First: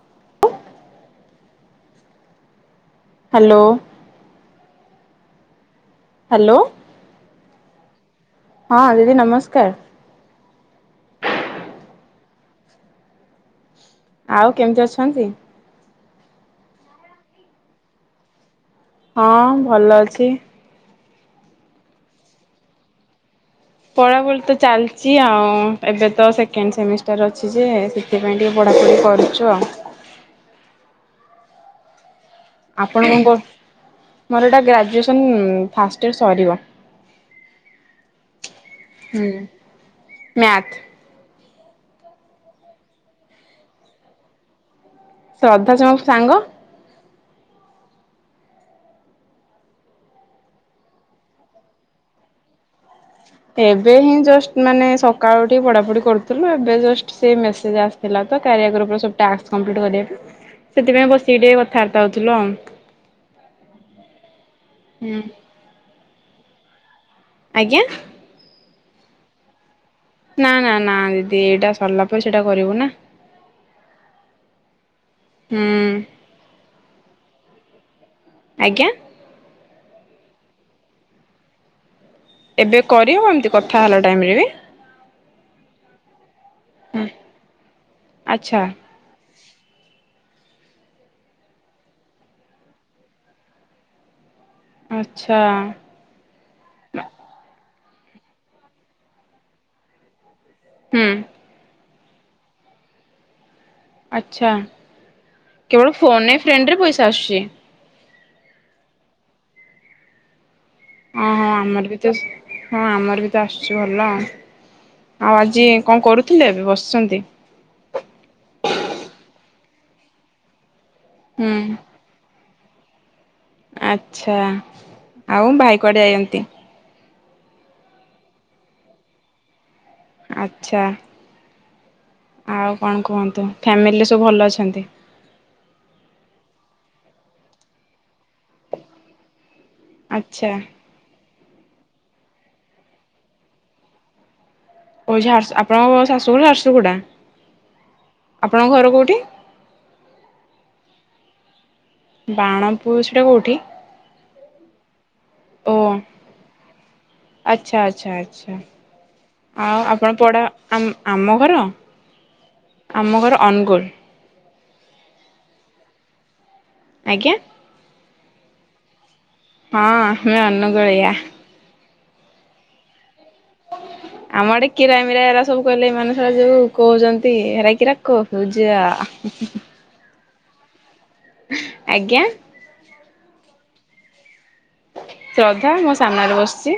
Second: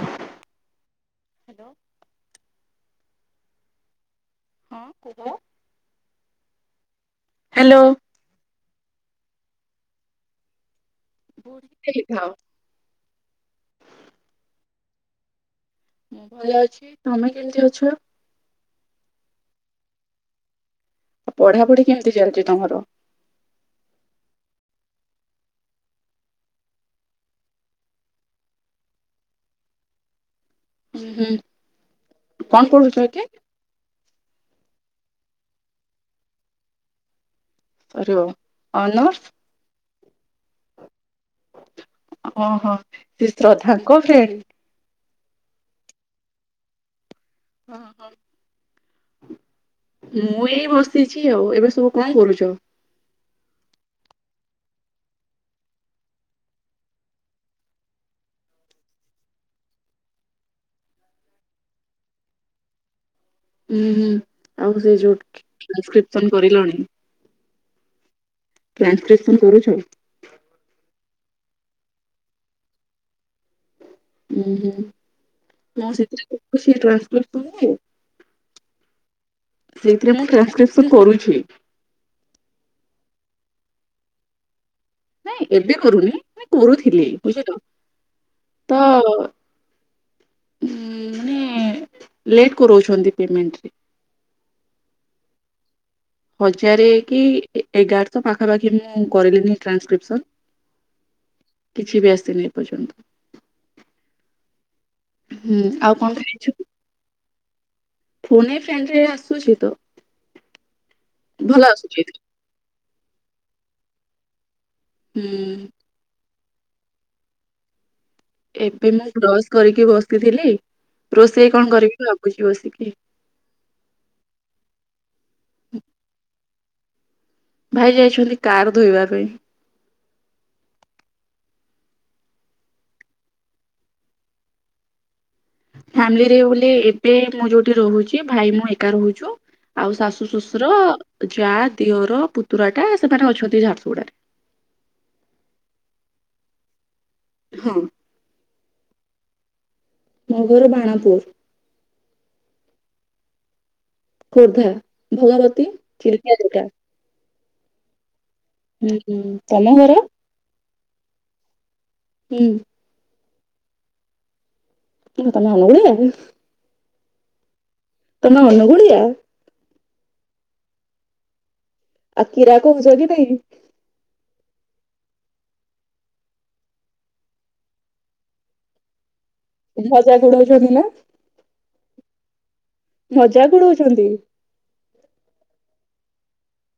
Hello. Hello? ହଁ କୁହ। Hello. Hello. ହଁ ଦିଦି ନମସ୍କାର। ବୁଢ଼ୀ ଟିଏ ହେଇଥାଅ। ଆଉ କେମିତି ଅଛନ୍ତି? ମୁଁ ଭଲ ଅଛି, ତମେ କେମତି ଅଛ? ହଁ ଭଲ ଅଛି। ଆଉ ପଢାପଢି କେମିତି ଚାଲିଚି ତମର? ପଢାପଢି ତ ଚାଲିଛି ଆଉ, ଏବେ ତ ସେକେଣ୍ଡ ସେମିଷ୍ଟାର ଅଛି ଯେ ସେଥିପାଇଁ ଟିକେ ପଢ଼ାପଢ଼ି କରିଚୁ ଆଉ। ହୁଁ ହୁଁ। କଣ ପଢୁଛ ଆପଣ କଣ କି କର, ମୋର ଏଇଟା ଗ୍ରାଜୁଏସନ୍ ଫାଷ୍ଟ ଇୟର ସରିବ। ସରିବ, ଅନର୍ସ? ମ୍ୟାଥ୍। ଓ ହଁ ସେ ଶ୍ରଦ୍ଧାଙ୍କ ଫ୍ରେଣ୍ଡ। ଶ୍ରଦ୍ଧା ତମ ସାଙ୍ଗ। [inaudible] ମୁଁ ଏଇ ବସିଚି ଆଉ ଏବେ ସବୁ କଣ କରୁଚ? ଏବେ ହିଁ ଜଷ୍ଟ ମାନେ ସକାଳୁଠି ପଢାପଢି କରୁଥିଲୁ। ଏବେ ଜଷ୍ଟ ସେଇ ମେସେଜ ଆସି ହେଲା ତ କାରିଆ ଗ୍ରୁପ ର ସବୁ ଟାସ୍ କମ୍ପ୍ଲିଟ୍ କରିବାକୁ। ସେଥିପାଇଁ ବସିକି ଟିକେ କଥାବାର୍ତ୍ତା ହଉଥିଲୁ ଆଉ। ହୁଁ ହୁଁ ଆଉ ସେଇ ଯୋଉ ହୁଁ ଟ୍ରାସକ୍ରିପସନ କରିଲଣି। ଆଜ୍ଞା। ଟ୍ରାନ୍ସଲେସନ୍ କରୁଛ। ନା ନା ନା ଦିଦି ଏଇଟା ସରିଲା ପରେ ସେଇଟା କରିବୁ ନା। ଉୁଁ ହୁଁ ମୁଁ ହୁଁ ସେଥିରେ ଟ୍ରାନ୍ସଲେଟ ଆଜ୍ଞା। ସେଇଥିରେ ମୁଁ ଟ୍ରାନ୍ସକ୍ରିପସନ କରୁଛି। ଏବେ କରିହେବ ଏମିତି କଥା ହେଲା ଟାଇମରେ ବି? ନାଇଁ ଏବେ କରୁନି ମାନେ କରୁଥିଲି ବୁଝିପାଇଲ ଆଚ୍ଛା ତ ମାନେ ଲେଟ୍ କରଉଛନ୍ତି ପେମେଣ୍ଟରେ। ଆଚ୍ଛା। ହଜାରେ କି ଏଗାରଶହ ପାଖାପାଖି ମୁଁ କରିଲିନି ଟ୍ରାନ୍ସକ୍ରିପସନ। ହୁଁ। କିଛି ବି ଆସିନି ଏପର୍ଯ୍ୟନ୍ତ। ଆଚ୍ଛା ହୁଁ ଆଉ କେବଳ କଣ ଫୋନ୍ ଏ ଫ୍ରେଣ୍ଡରେ ପଇସା ଆସୁଛି। ଫୋନ୍ ଏ ଫ୍ରେଣ୍ଡରେ ଆସୁଛି ତ। ହଁ ହଁ ଭଲ ଆମର ବି ଆସୁଛି। ତ ହଁ ଆମର ବି ତ ଆସୁଛି ଭଲ ହୁଁ ଆଉ ଆଜି କଣ କରୁଥିଲେ ଏବେ ବସିଛନ୍ତି। ଏବେ ମୁଁ ବ୍ରସ୍ କରିକି ବସିଥିଲି ରୋଷେଇ ହୁଁ କଣ କରିବି ଭାବୁଛି ବସିକି। ଆଛା ଆଉ ଭାଇ କୁଆଡେ ଯାଇଚନ୍ତି? ଭାଇ ଯାଇଛନ୍ତି କାର ଧୋଇବା ପାଇଁ। ଆଛା। ଆଉ କଣ କୁହନ୍ତୁ ଫ୍ୟାମିଲିରେ ସବୁ ଭଲ ଅଛନ୍ତି। ଫ୍ୟାମିଲିରେ ବୋଲି ଏବେ ମୁଁ ଯୋଉଠି ରହୁଛି ଭାଇ ମୁଁ ଏକା ରହୁଛୁ। ଆଉ ଶାଶୁ ଆଚ୍ଛା ଶ୍ୱଶୁର ଯା ଦିଅର ପୁତୁରା ଟା ସେମାନେ ଅଛନ୍ତି ଝାରସୁଗୁଡାରେ। ଓ ଝାରସ ଆପଣଙ୍କ ଶାଶୁଘର ଝାରସୁଗୁଡା। ହଁ। ଆପଣଙ୍କ ଘର କଉଁଠି? ମୋ ଘର ବାଣପୁର। ବାଣପୁର ସେଟା କଉଁଠି? ଖୋର୍ଦ୍ଧା ଭଗବତୀ ଚିିଲିକା ଯୋଉଟା। ଆଚ୍ଛା ଆଚ୍ଛା ଆଚ୍ଛା ହୁଁ ହୁଁ ତମ ଆଉ ଘର ଆପଣ ପଡ଼ା ଆ-ଆମ ଘର। ହୁଁ। ଆମ ଘର ଅନୁଗୁଳ। ତମେ ଅନୁଗୁଳରେ। ଆଜ୍ଞା। ତମେ ଅନୁଗୁଳିଆ? ହଁ ମୁଁ ଅନୁଗୁଳିଆ। ଆଉ କୀରା କହୁଛ କି ନାଇଁ। ଆମ ଆଡେ କିରା ମିିରା ଏରା ସବୁ କହିଲେ ଏ ମାନେ ଶଳା ଯୋଉ କହୁଛନ୍ତି ହେରା କିିରା କହୁଚ? ଭଜା ଘୋଡାଉଛନ୍ତି ନା? ଆଜ୍ଞା। ମଜାକ ଉଡୋଉଛନ୍ତି। ଶ୍ରଦ୍ଧା ମୋ ସାମ୍ନାରେ ବସିଛି।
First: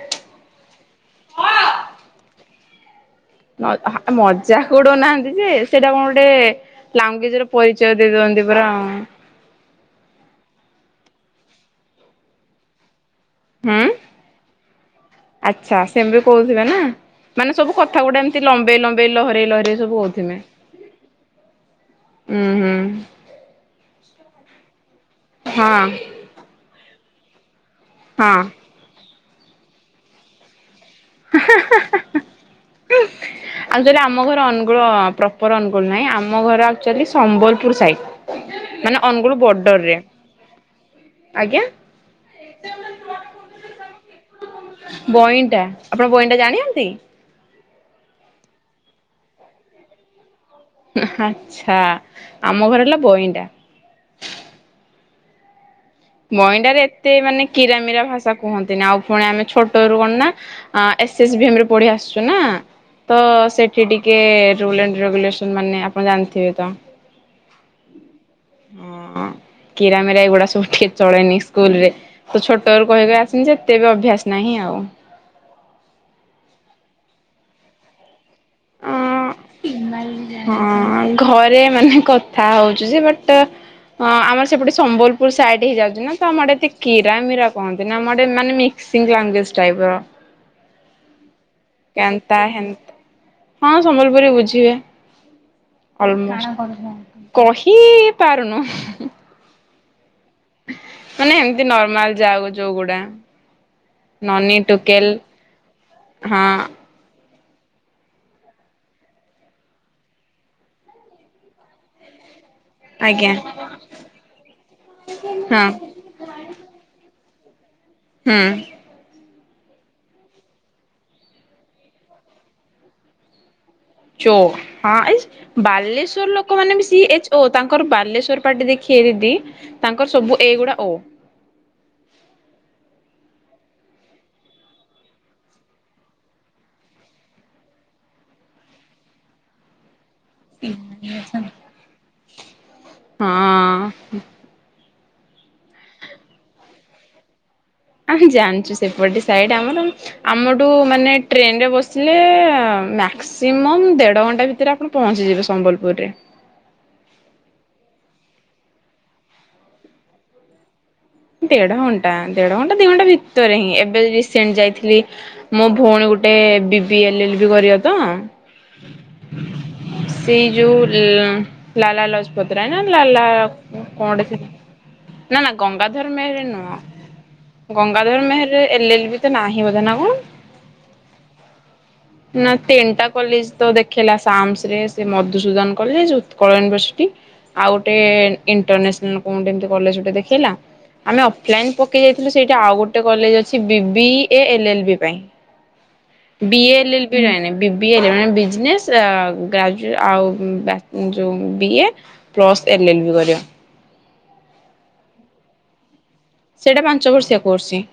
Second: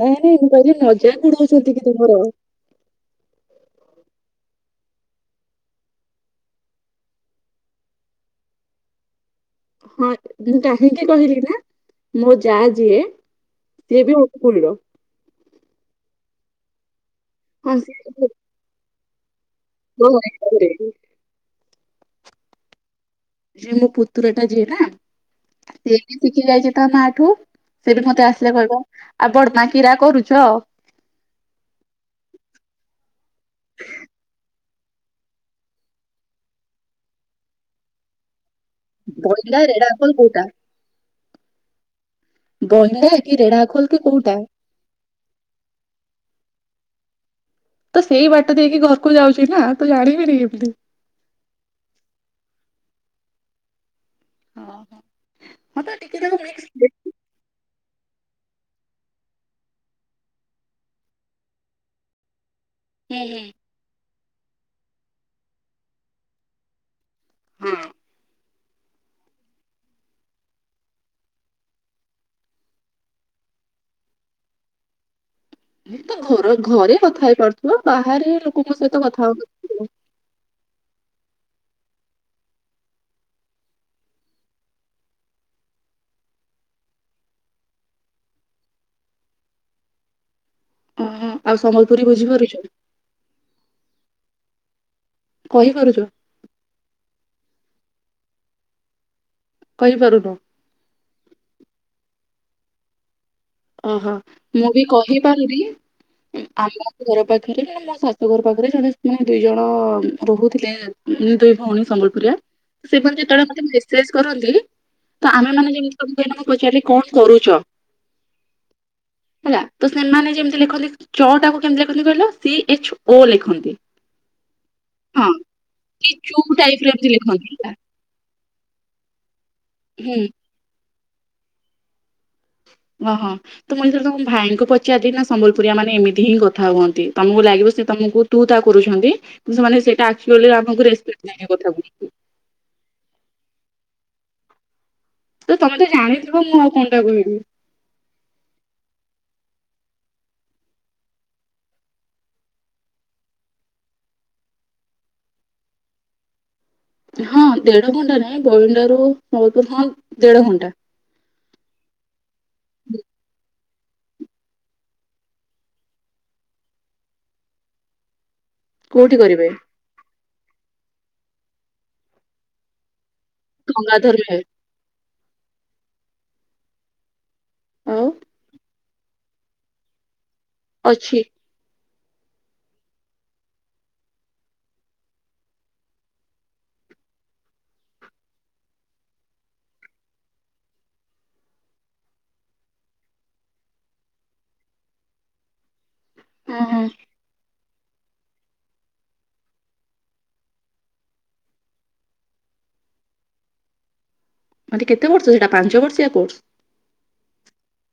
ନାଇଁ ନାଇଁ ମୁଁ କହିଲି ମଜାକ ଉଡୋଉଛନ୍ତି କି ତୁମର। ହ ଆ ମଜାକ ଉଡଉନାହାନ୍ତି ଯେ ସେଇଟା କଣ ଗୋଟେ ଲାଙ୍ଗୁଏଜର ପରିଚୟ ଦେଇ ଦିଅନ୍ତି ପରା। ହଁ ମୁଁ କାହିଁକି କହିଲି ନା ମୋ ଯା ଯିଏ ହୁଁ। ସିଏ ବି ଅନୁକୂଳର। ଆଚ୍ଛା ସେମ ବି କହୁଥିବେ ନା ମାନେ ହଁ ସବୁ କଥା ଗୋଟେ ସିଏ ଏମତି ଲମ୍ବେଇ ଲମ୍ବେଇ ଲହରେଇ ଲହରେଇ ସବୁ ମୋ କଥିମେ ଘରେ। ଉୁଁ ହୁଁ ସେ ମୋ ପୁତୁର ଟା ଯିଏ ନା ହଁ ସେ ବି ଶିଖି ଯାଇଛି ତା ମାଆଠୁ। ସେ ବି ମତେ ହଁ। ଆସିଲେ କହିବ ଆଉ ବଡମା କିରା କରୁଛ? [unintelligible] ଆଚୁଲି ଆମ ଘର ଅନୁଗୁଳ ପ୍ରପର ଅନୁଗୋଳ ନାଇଁ ଆମ ଘର ଆକ୍ଚୁଆଲି ସମ୍ବଲପୁର ସାଇଡ। ମାନେ ଅନୁଗୁଳ ବଇଲା ରେଡା ବର୍ଡରରେ ଆଜ୍ଞା। ବଇଟା କି ରେଢା ଖୋଲ କି କୋଉଟା? ବଇଁଟା ଆପଣ ବଇଁଟା ଜାଣିନାହାନ୍ତି? ତ ସେଇ ବାଟ ଦେଇକି ଘରକୁ ଯାଉଛି ନା ତୁ ଜାଣିବିନି କେମିତି। ଆଛା ଆମ ଘର ହେଲା ବଇଣ୍ଡା। ହଁ ହଁ ତ ଟିକେ ତାକୁ ମିକ୍ସ ବଇଁଣ୍ଡାରେ ହୁଁ ଏତେ ମାନେ କିରାମିରା ଭାଷା କୁହନ୍ତିନି ଆଉ ପୁଣି ଆମେ ଛୋଟ ରୁ କଣ ନା ଏସ୍ ଏସ୍ ଭି ଏମ ରେ ପଢି ଆସୁଛୁ ନା। ତ ହୁଁ ସେଠି ଟିକେ ରୁଲ ଆଣ୍ଡ ରେଗୁଲେସନ ମାନେ ଆପଣ ଜାଣିଥିବେ ତ। ହଁ କୀର ମିରା ଏଗୁଡା ସବୁ ଏଠି ଚଳେନି ସ୍କୁଲ ରେ ତ ଛୋଟ ରୁ କହିକି ଆସିନି ଯେ ଏତେ ବି ଅଭ୍ୟାସ ନାହିଁ ଆଉ। ତ ଘର ଘରେ କଥା ହେଇପାରୁଥିବ ବାହାରେ ଲୋକଙ୍କ ସହିତ କଥା [unintelligible] ହଁ ଘରେ ମାନେ କଥା ହଉଚୁ ଯେ ବଟ ହଁ ଆମର ସେପଟେ ସମ୍ବଲପୁର ସାଇଡ ହେଇ ଯାଉଛି ନା ତ ଆମର ଏେ କିୀରା ମୀରା କହନ୍ତି ନା ଆମରେ ମାନେ ମି ସିଙ୍ଗ ଲାଙ୍ଗଵେଜ ଟାଇପର। ଓହୋ ଆଉ ସମ୍ବଲପୁରୀ ବୁଝିପାରୁଛ? ହେନ୍ତା ହଁ ସମ୍ବଲପୁରୀ ବୁଝିହୁଏ କହିପାରୁଛ ଅଲ୍ ମୋଷ୍ଟ। କହି ପାରୁନୁ। କହିପାରୁନୁ। ମାନେ ଏମିତି ନର୍ମାଲ ଯାକ ଯୋଉଗୁଡା। ଓହୋ ନନି ମୁଁ ବି ଟୁକେଲ କହିପାରୁନି ହଁ ଆମ ଘର ପାଖରେ ମାନେ ମୋ ଶାଶୁ ଘର ପାଖରେ ଜଣେ ମାନେ ଦୁଇ ଜଣ ରହୁଥିଲେ ମୁଁ ଦୁଇ ଭଉଣୀ ସମ୍ବଲପୁରୀଆ ସେମାନେ ଆଜ୍ଞା ଯେତେବେଳେ ମତେ ମେସେଜ କରନ୍ତି ତ ଆମେ ହଁ ମାନେ ଯେମିତି ତମକୁ ଏଇନା ମୁ ପଚାରିଲି କଣ କରୁଛ? ହୁଁ ହେଲା ତ ସେମାନେ ଯେମିତି ଲେଖନ୍ତି ଚ ଟାକୁ କେମିତି ଲେଖନ୍ତି କହିଲ ସି ଏଚ ଓ ଲେଖନ୍ତି। ଚୋ ହଁ ଏ କି ବାଲେଶ୍ଵର ଚୁ ଲୋକମାନେ ଟାଇପ ବି ର ଏମିତି ସିଏ ଏଚ ଓ ଲେଖନ୍ତି ହେଲା ତାଙ୍କର ବାଲେଶଵର ପାଟି ଦେଖି ଦିଦି ତାଙ୍କର ହୁଁ ସବୁ ଏଗୁଡା ଓ। ଓହୋ ତ ମୁଁ ଯେଥିରେ ତମ ଭାଇଙ୍କୁ ପଚାର ଦି ନା ସମ୍ବଲପୁରଆ ମାନେ ଏମିତି ହିଁ କଥା ହୁଅନ୍ତି ତମକୁ ଲାଗିବ ସେ ତମକୁ ତୁ ତା କରୁଛନ୍ତି ସେମାନେ ସେଇଟା ଆକ୍ଚୁଲି ଆମକୁ ରେକ୍ସପେକ୍ଟ ନାହିଁ କଥାକୁ [inaudible] ହଁଅଁ। ତମେ ତ ଜାଣିଥିବ ମୁଁ ଆଉ କଣ ଟା କହିବି? ଆହାଁ ଜାଣିଛୁ ସେପଟେ ସାଇଟ ଆମର ଆମଠୁ ମାନେ ଟ୍ରେନରେ ବସିଲେ ମ୍ୟା ମ୍ୟାକ୍ସିମମ୍ ଦେଢ଼ ଘଣ୍ଟା ଭିତରେ ଆପଣ ପହଞ୍ଚିଯିବେ ସମ୍ବଲପୁରରେ। ହଁ ଦେଢ ଘଣ୍ଟା ନାଇଁ ବଳିଣ୍ଡାରୁ ହଁ ଦେଢ ଘଣ୍ଟା। ଦେଢ ଘଣ୍ଟା ଦେଢ ଘଣ୍ଟା ଦି ଘଣ୍ଟା ଭିତରେ ହିଁ ଏବେ ରିସେଣ୍ଟ ଯାଇଥିଲି ମୋ ଭଉଣୀ ଗୋଟେ B B L L B କରିବା ତ। କୋଉଠି କରିବେ? ସେଇ ଯୋଉ ଲାଲା ଲଜପତ ରାୟ ନା ଲାଲା କଣ ଗଙ୍ଗାଧର ଗୋଟେ ମେହେର ସେମିତି ନା ନା ଗଙ୍ଗା ଗଙ୍ଗାଧର ମେହେରରେ ନୁହଁ ଆଉ Gangadhar Meher L L B ତ ନାହିଁ ବୋଧେ ନା କଣ? ଅଛି। ନା ତିନିଟା କଲେଜ ତ ଦେଖେଇଲା ସାମ୍ସ ରେ ସେ ମଧୁସୂଦନ କଲେଜ, ଉତ୍କଳ ୟୁନିଭର୍ସିଟି ଆଉ ଗୋଟେ ଇଣ୍ଟରନ୍ୟାସନାଲ କଣ ଗୋଟେ ଏମିତି କଲେଜ ଗୋଟେ ଦେଖେଇଲ। ଆମେ ଅଫଲାଇନ ପକେଇ ଦେଇଥିଲୁ ସେଇଠା ଆଉ ଗୋଟେ କଲେଜ ଅଛି B B A L L B ପାଇଁ। ହଁ ବି ଏ ହଁ ବି ବି ନାଇ ନାଇ ବି ବି ଏଲ ମାନେ ବିଜନେସ ଆଉ ଗ୍ରାଯୁ ଆଉ ବ୍ୟା ଯୋଉ B A plus L L B କରିବ। ମାନେ କେତେ ବର୍ଷ ସେଟା ପାଞ୍ଚ ବର୍ଷିଆ କୋର୍ସ? ସେଇଟା ପାଞ୍ଚ ବର୍ଷିଆ କୋର୍ସ ହି।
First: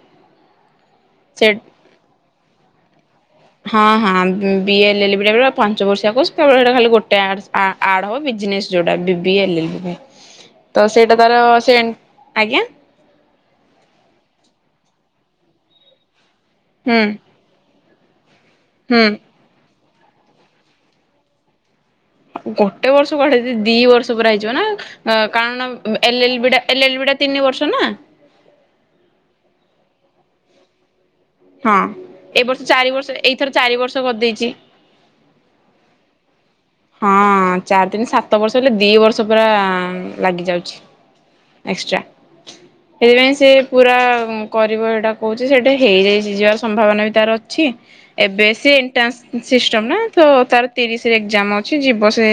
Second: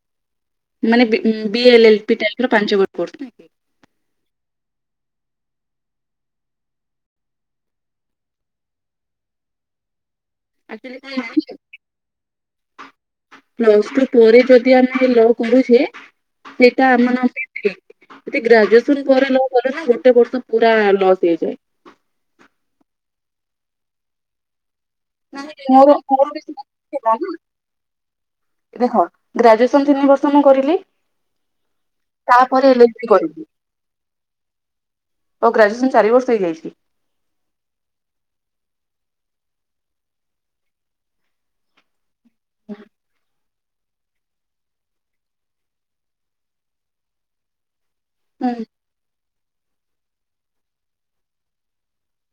ମାନେ B A L L B type ର ପାଞ୍ଚବର୍ଷିଆ କୋର୍ସ ପାଇଁ। ହଁ-ହଁ B A L L B ଟା ଗୋଟେ ପାଞ୍ଚ ବର୍ଷିଆ କୋର୍ସ କେବଳ ଏଇଟା ଖାଲି ଗୋଟେ ଆର୍ଟ୍ସ ଆ ଆଡ ହଉ ବିଜନେସ ଯୋଉଟା B B L L B. ତ ସେଇଟା ଆସିଲେ ତାର ସେ ଆଜ୍ଞା [inaudible] ପ୍ଲସ ଟୁ ପରେ ଯଦି ଆମେ ଏ ଲଅ କରୁଚେ ସେଇଟା ହୁଁ ଆମ ମାନଙ୍କ ପାଇଁ ଯଦି ଗ୍ରାଜୁଏସନ ହୁଁ ପରେ ଲଅ କଲେ ନା ଗୋଟେ ବର୍ଷ ପୁରା ଲସ୍ ହେଇଯାଏ। ଗୋଟେ ବର୍ଷ କୁଆଡେ ସେ ଦିଇ ବର୍ଷ ପୁରା ହେଇଯିବ ନା। କାରଣ ମୋର ମୋର ଏଲ ଏଲ ବି ଟା ଏଲ ଏଲ ବି ଟା ତିନି ବର୍ଷ ନା। ହଁ ଗ୍ରାଜୁଏସନ ତିନି ବର୍ଷ ମୁଁ କରିଲି। ହଁ ଏ ତାପରେ ବର୍ଷ ଚାରି ଏଲଏଲବି ବର୍ଷ କରିଲି ଏଇଥର ଚାରି ବର୍ଷ କରିଦେଇଛି। ଓ ଗ୍ରାଜୁଏସନ ଚାରି ବର୍ଷ ହେଇଯାଇଛି। ହଁ ଚାରି ତିନି ସାତ ବର୍ଷ ହେଲେ ଦିଇ ବର୍ଷ ପୁରା ଲାଗି ଯାଉଛି। ଏକ୍ସଟ୍ରା ସେଥିପାଇଁ ସେ ପୁରା କରିବ ଏଇଟା କହୁଛି ସେଇଟା ହେଇଯାଇଛି ଯିବାର ସମ୍ଭାବନା ବି ତାର ଅଛି। ଏବେ ହୁଁ ସେ ଏଣ୍ଟ୍ରାନ୍ସ ସିଷ୍ଟମ ନା ତ ତାର ତିରିଶରେ ଏକ୍ଜାମ ଅଛି। ସିଏ ଯିବ ସେ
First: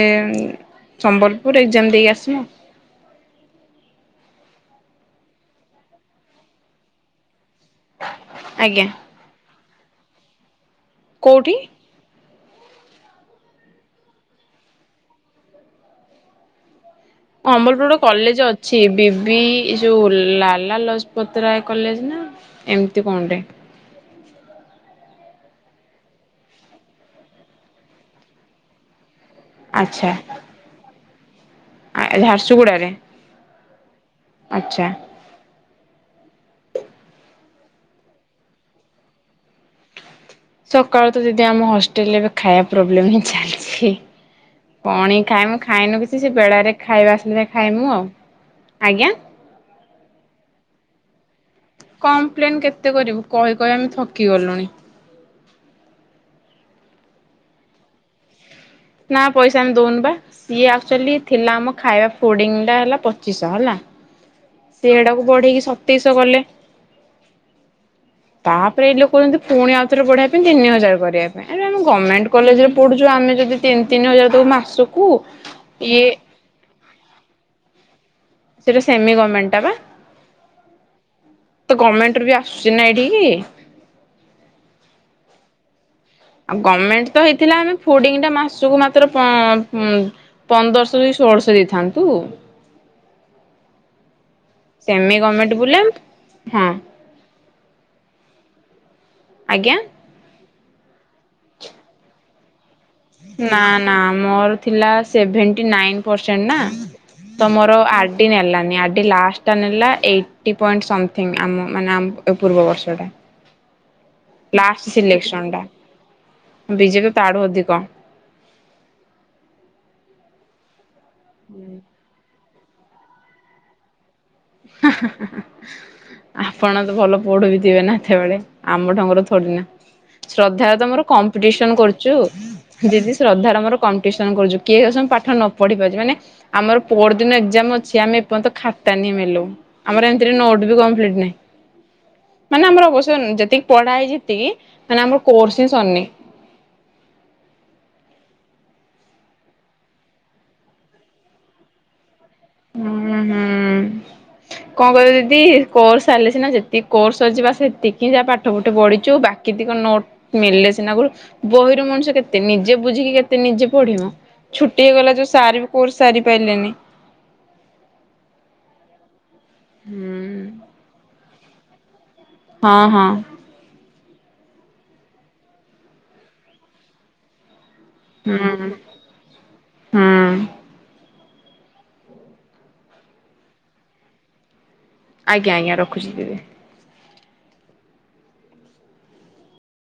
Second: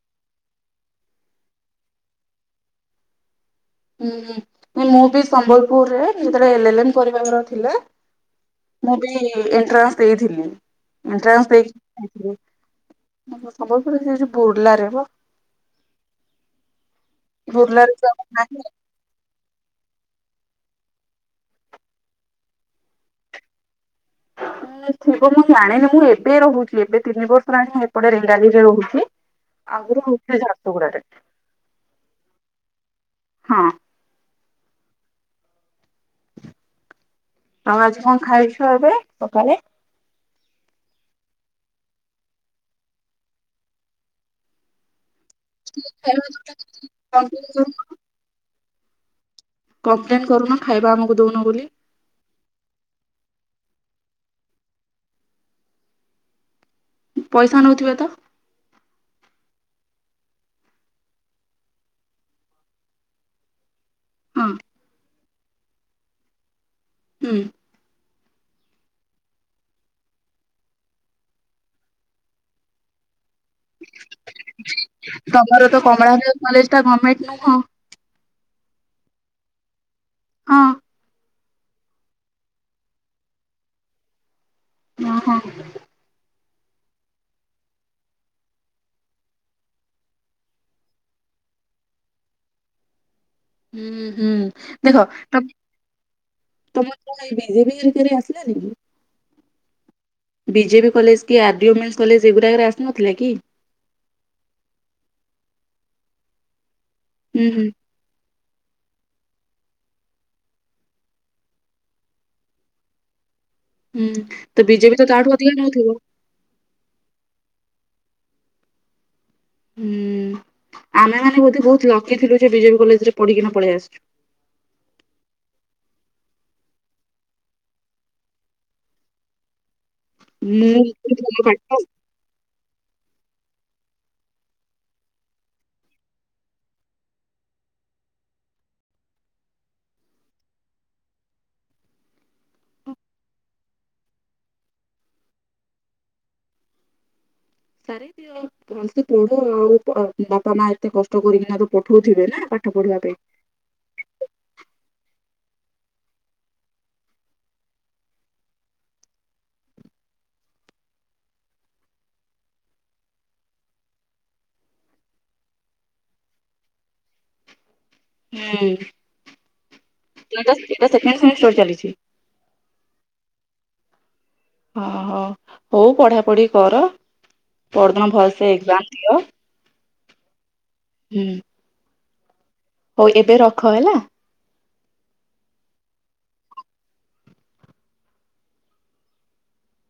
ସମ୍ବଲପୁର ଏକ୍ଜାମ ଦେଇ ଆସିବ। ହୁଁ-ହୁଁ ମୁଁ ବି ସମ୍ବଲପୁରରେ ଯେତେବେଳେ ଏଲ ଏଲ ଏମ୍ କରିବାର ଥିଲା ଆଜ୍ଞା ମୁଁ ବି ଏଣ୍ଟ୍ରାନ୍ସ ଦେଇଥିଲି ଏଣ୍ଟ୍ରାନ୍ସ କୋଉଠି? ଦେଇ ଓହୋ ସମ୍ବଲପୁରରେ ସେ ଯୋଉ ବୁର୍ଲାରେ ବା। ବୁର୍ଲାରେ ସମ୍ବଲପୁରରେ ଗୋଟେ ତ କଲେଜ ନାହିଁ ଅଛି ବିି ବି ଏଇ ଯୋଉ ଲାଲା ଲଜପତ ରାୟ କଲେଜ ନା ଏମିତି କଣ ଗୋଟେ। ଉଁ ଥିବ ମୁଁ ଜାଣିନି ମୁଁ ଏବେ ରହୁଛି ଏବେ ତିନି ବର୍ଷ ହେଲାଣି ଏପଟେ ରେଙ୍ଗାଲିରେ ରହୁଛି। ଆଗରୁ ଆଚ୍ଛା ରୁହେ ଝାରସୁଗୁଡ଼ାରେ। ଏ ଝାରସୁଗୁଡ଼ାରେ। ହଁ। ଆଚ୍ଛା। ଆଉ ଆଜି କଣ ଖାଇଛ ଏବେ ସକାଳେ? ସକାଳୁ ତ ଦିଦି ଆମ ହଷ୍ଟେଲରେ ଏବେ ଖାଇବା ପ୍ରୋବ୍ଲେମ ହିଁ ଚାଲିଛି। ପଣି ଖାଇମୁ ଖାଇନୁ କିଛି ସେ ବେଳାରେ ଖାଇବା ଆସିଲେ ଯାଇ ଖାଇମୁ ଆଉ ଆଜ୍ଞା। କମ୍ପ୍ଲେନ୍ କରୁନ ଖାଇବା ଆମକୁ ଦଉନ ବୋଲି। କମ୍ପ୍ଲେନ୍ କେତେ କରିବୁ କହି କହି ଆମେ ଥକିଗଲୁଣି। ପଇସା ନଉଥିବେ ତ? ନା ପଇସା ଆମେ ଦଉନୁ ବା ସିଏ ଆକ୍ଚୁଆଲି ଥିଲା ଆମ ଖାଇବା ଫୁଡିଙ୍ଗ ଟା ହେଲା ପଚିଶହ ହେଲା। ହଁ। ସିଏ ହେଡାକୁ ବଢେଇକି ସତେଇଶ କଲେ। ହୁଁ। ତାପରେ ଏଇ ଲୋକ କହୁଚନ୍ତି ପୁଣି ଆଉଥରେ ବଢେଇବା ପାଇଁ ତିନି ହଜାର କରିବା ପାଇଁ। ଆରେ ଆମେ ଗମେଣ୍ଟ କଲେଜ ରେ ପଢୁଛୁ ଆମେ ଯଦି ତିନି ତିନି ହଜାର ଦୋମୁ ମାସକୁ ତମର ତ ଇଏ କମଳା ନେହେରୁ କଲେଜ ଟା ଗମେଣ୍ଟ ନୁହଁ। ସେଇଟା ସେମି ଗମେଣ୍ଟ ବା। ହଁ। ତ ଗମେଣ୍ଟରୁ ବି ଆସୁଛି ନା ଏଇଠିକି। ଓ ହୋ। ଆଉ ଗଭଣମେଣ୍ଟ ତ ହେଇଥିଲା ଆମେ ଫୁଡିଙ୍ଗ ଟା ମାସକୁ ମାତ୍ର ପ ପୂ ପନ୍ଦରଶହ କି ଷୋଳଶହ ଦେଇଥାନ୍ତୁ। ହୁଁ ହୁଁ। ଦେଖ ସେମି ତମ ଗଭର୍ଣ୍ଣମେଣ୍ଟ ବୋଲେ ହଁ ତମର କଣ ଏଇ ବି ଜେ ବି ରେ ଆସିଲାନି କି? ଆଜ୍ଞା। ବି ଜେ ବି କଲେଜ କି ଆର୍ ଡି ଓମେନ୍ସ କଲେଜ ଏଗୁଡାକରେ ଆସିନଥିଲା କି? ନା ନା ମୋର ଥିଲା ସେଭେଣ୍ଟି ନାଇନ ପରସେଣ୍ଟ ନା ହୁଁ ତ ହୁଁ। ମର ଆର ଡି ନେଲାନି ଆର୍ ଡି ଲାଷ୍ଟଟା ନେଲା ଏଇଟି ପଏଣ୍ଟ ସମଥିଙ୍ଗ ଆମ ମାନେ ଆମ ଏ ପୂର୍ବବର୍ଷଟା। ହୁଁ ତ ବି ଜେ ବି ତା ଠୁ ଅଧିକ ନଉଥିବ। ବି ଜେ ବି ତା ଠୁ ଅଧିକ। ହୁଁ ଆମେ ମାନେ ବୋଧେ ବହୁତ ଲକି ଥିଲୁ ସେଇ ବି ଜେ ବି କଲେଜ ରେ ପଢିକିନା ପଳେଇ ଆସିଛୁ। [inaudible] ଆପଣ ତ ଭଲ ପଢୁ ବି ଥିବେ ନା ଏତେବେଳେ ଆମ ଢଙ୍ଗର ଥୋଡି ନା। ଶ୍ରଦ୍ଧାର ମୁଁ ତ ମୋର ଏତେ ଭଲ କମ୍ପିଟିସନ ପାଠ କରୁ ଚୁ ଯଦି ଶ୍ରଦ୍ଧାର ମୋର କମ୍ପିଟ୍ସନ କରୁଛୁ କିଏ ବେଶୀ ସ ପାଠ ନ ପଢି ପାରୁଚି ମାନେ ଆମର ପରଦିନ ଏକ୍ଜାମ ଅଛି ଆମେ ଏପର୍ଯ୍ୟନ୍ତ ଖାତା ନିି ମେଲୁ ଆମର ଏମିତିରେ ନୋଟ୍ ବି କମ୍ପ୍ଲିଟ ନାହିଁ। ମାନେ ଆମର ଅବଶ୍ୟ ଯେତିକି ପଢାହେଇ ଯେତିକି ମାନେ ଆମର କୋର୍ସ ହି ସରିନି। [unintelligible] ହୁଁ [unintelligible] ହୁଁ। କଣ କହିବ ଦିଦି କୋର୍ସ ସାରିଲେ ସିନା ଯେତିକି କୋର୍ସ ଅଛିିବା ସେତିକିଁ ଯାହା ପାଠ ପୁଠି ପଢ଼ିଛୁ ବାକି ଟିକ ନୋଟ୍ ମିଳିଲେ ସିନା ଗରୁ ବହିର ମଣିଷ କେତେ ନିଜେ ବୁଝିକି କେତେ ନିଜେ ପଢିବ। ଛୁଟି ହେଇଗଲା ଯୋଉ ସାର୍ ବି କୋର୍ସ ସାରି ପାଇଲେନି। ହୁଁ ତ ଏଇଟା ସେକ୍ ସେକଣ୍ଡ ସେମିଷ୍ଟାର ଚାଲିଚି। ହଁ ହଁ। ହଁ ହଁ ହଉ ପଢାପଢି କର ପହରଦିନ ଭଲସେ ହୁଁ ଏକଜାମ୍ ଦିଅ। ହୁଁ ହୁଁ। ହଉ ଏବେ ରଖ ହେଲା। ଆଜ୍ଞା ଆଜ୍ଞା ରଖୁଛି ଦିଦି।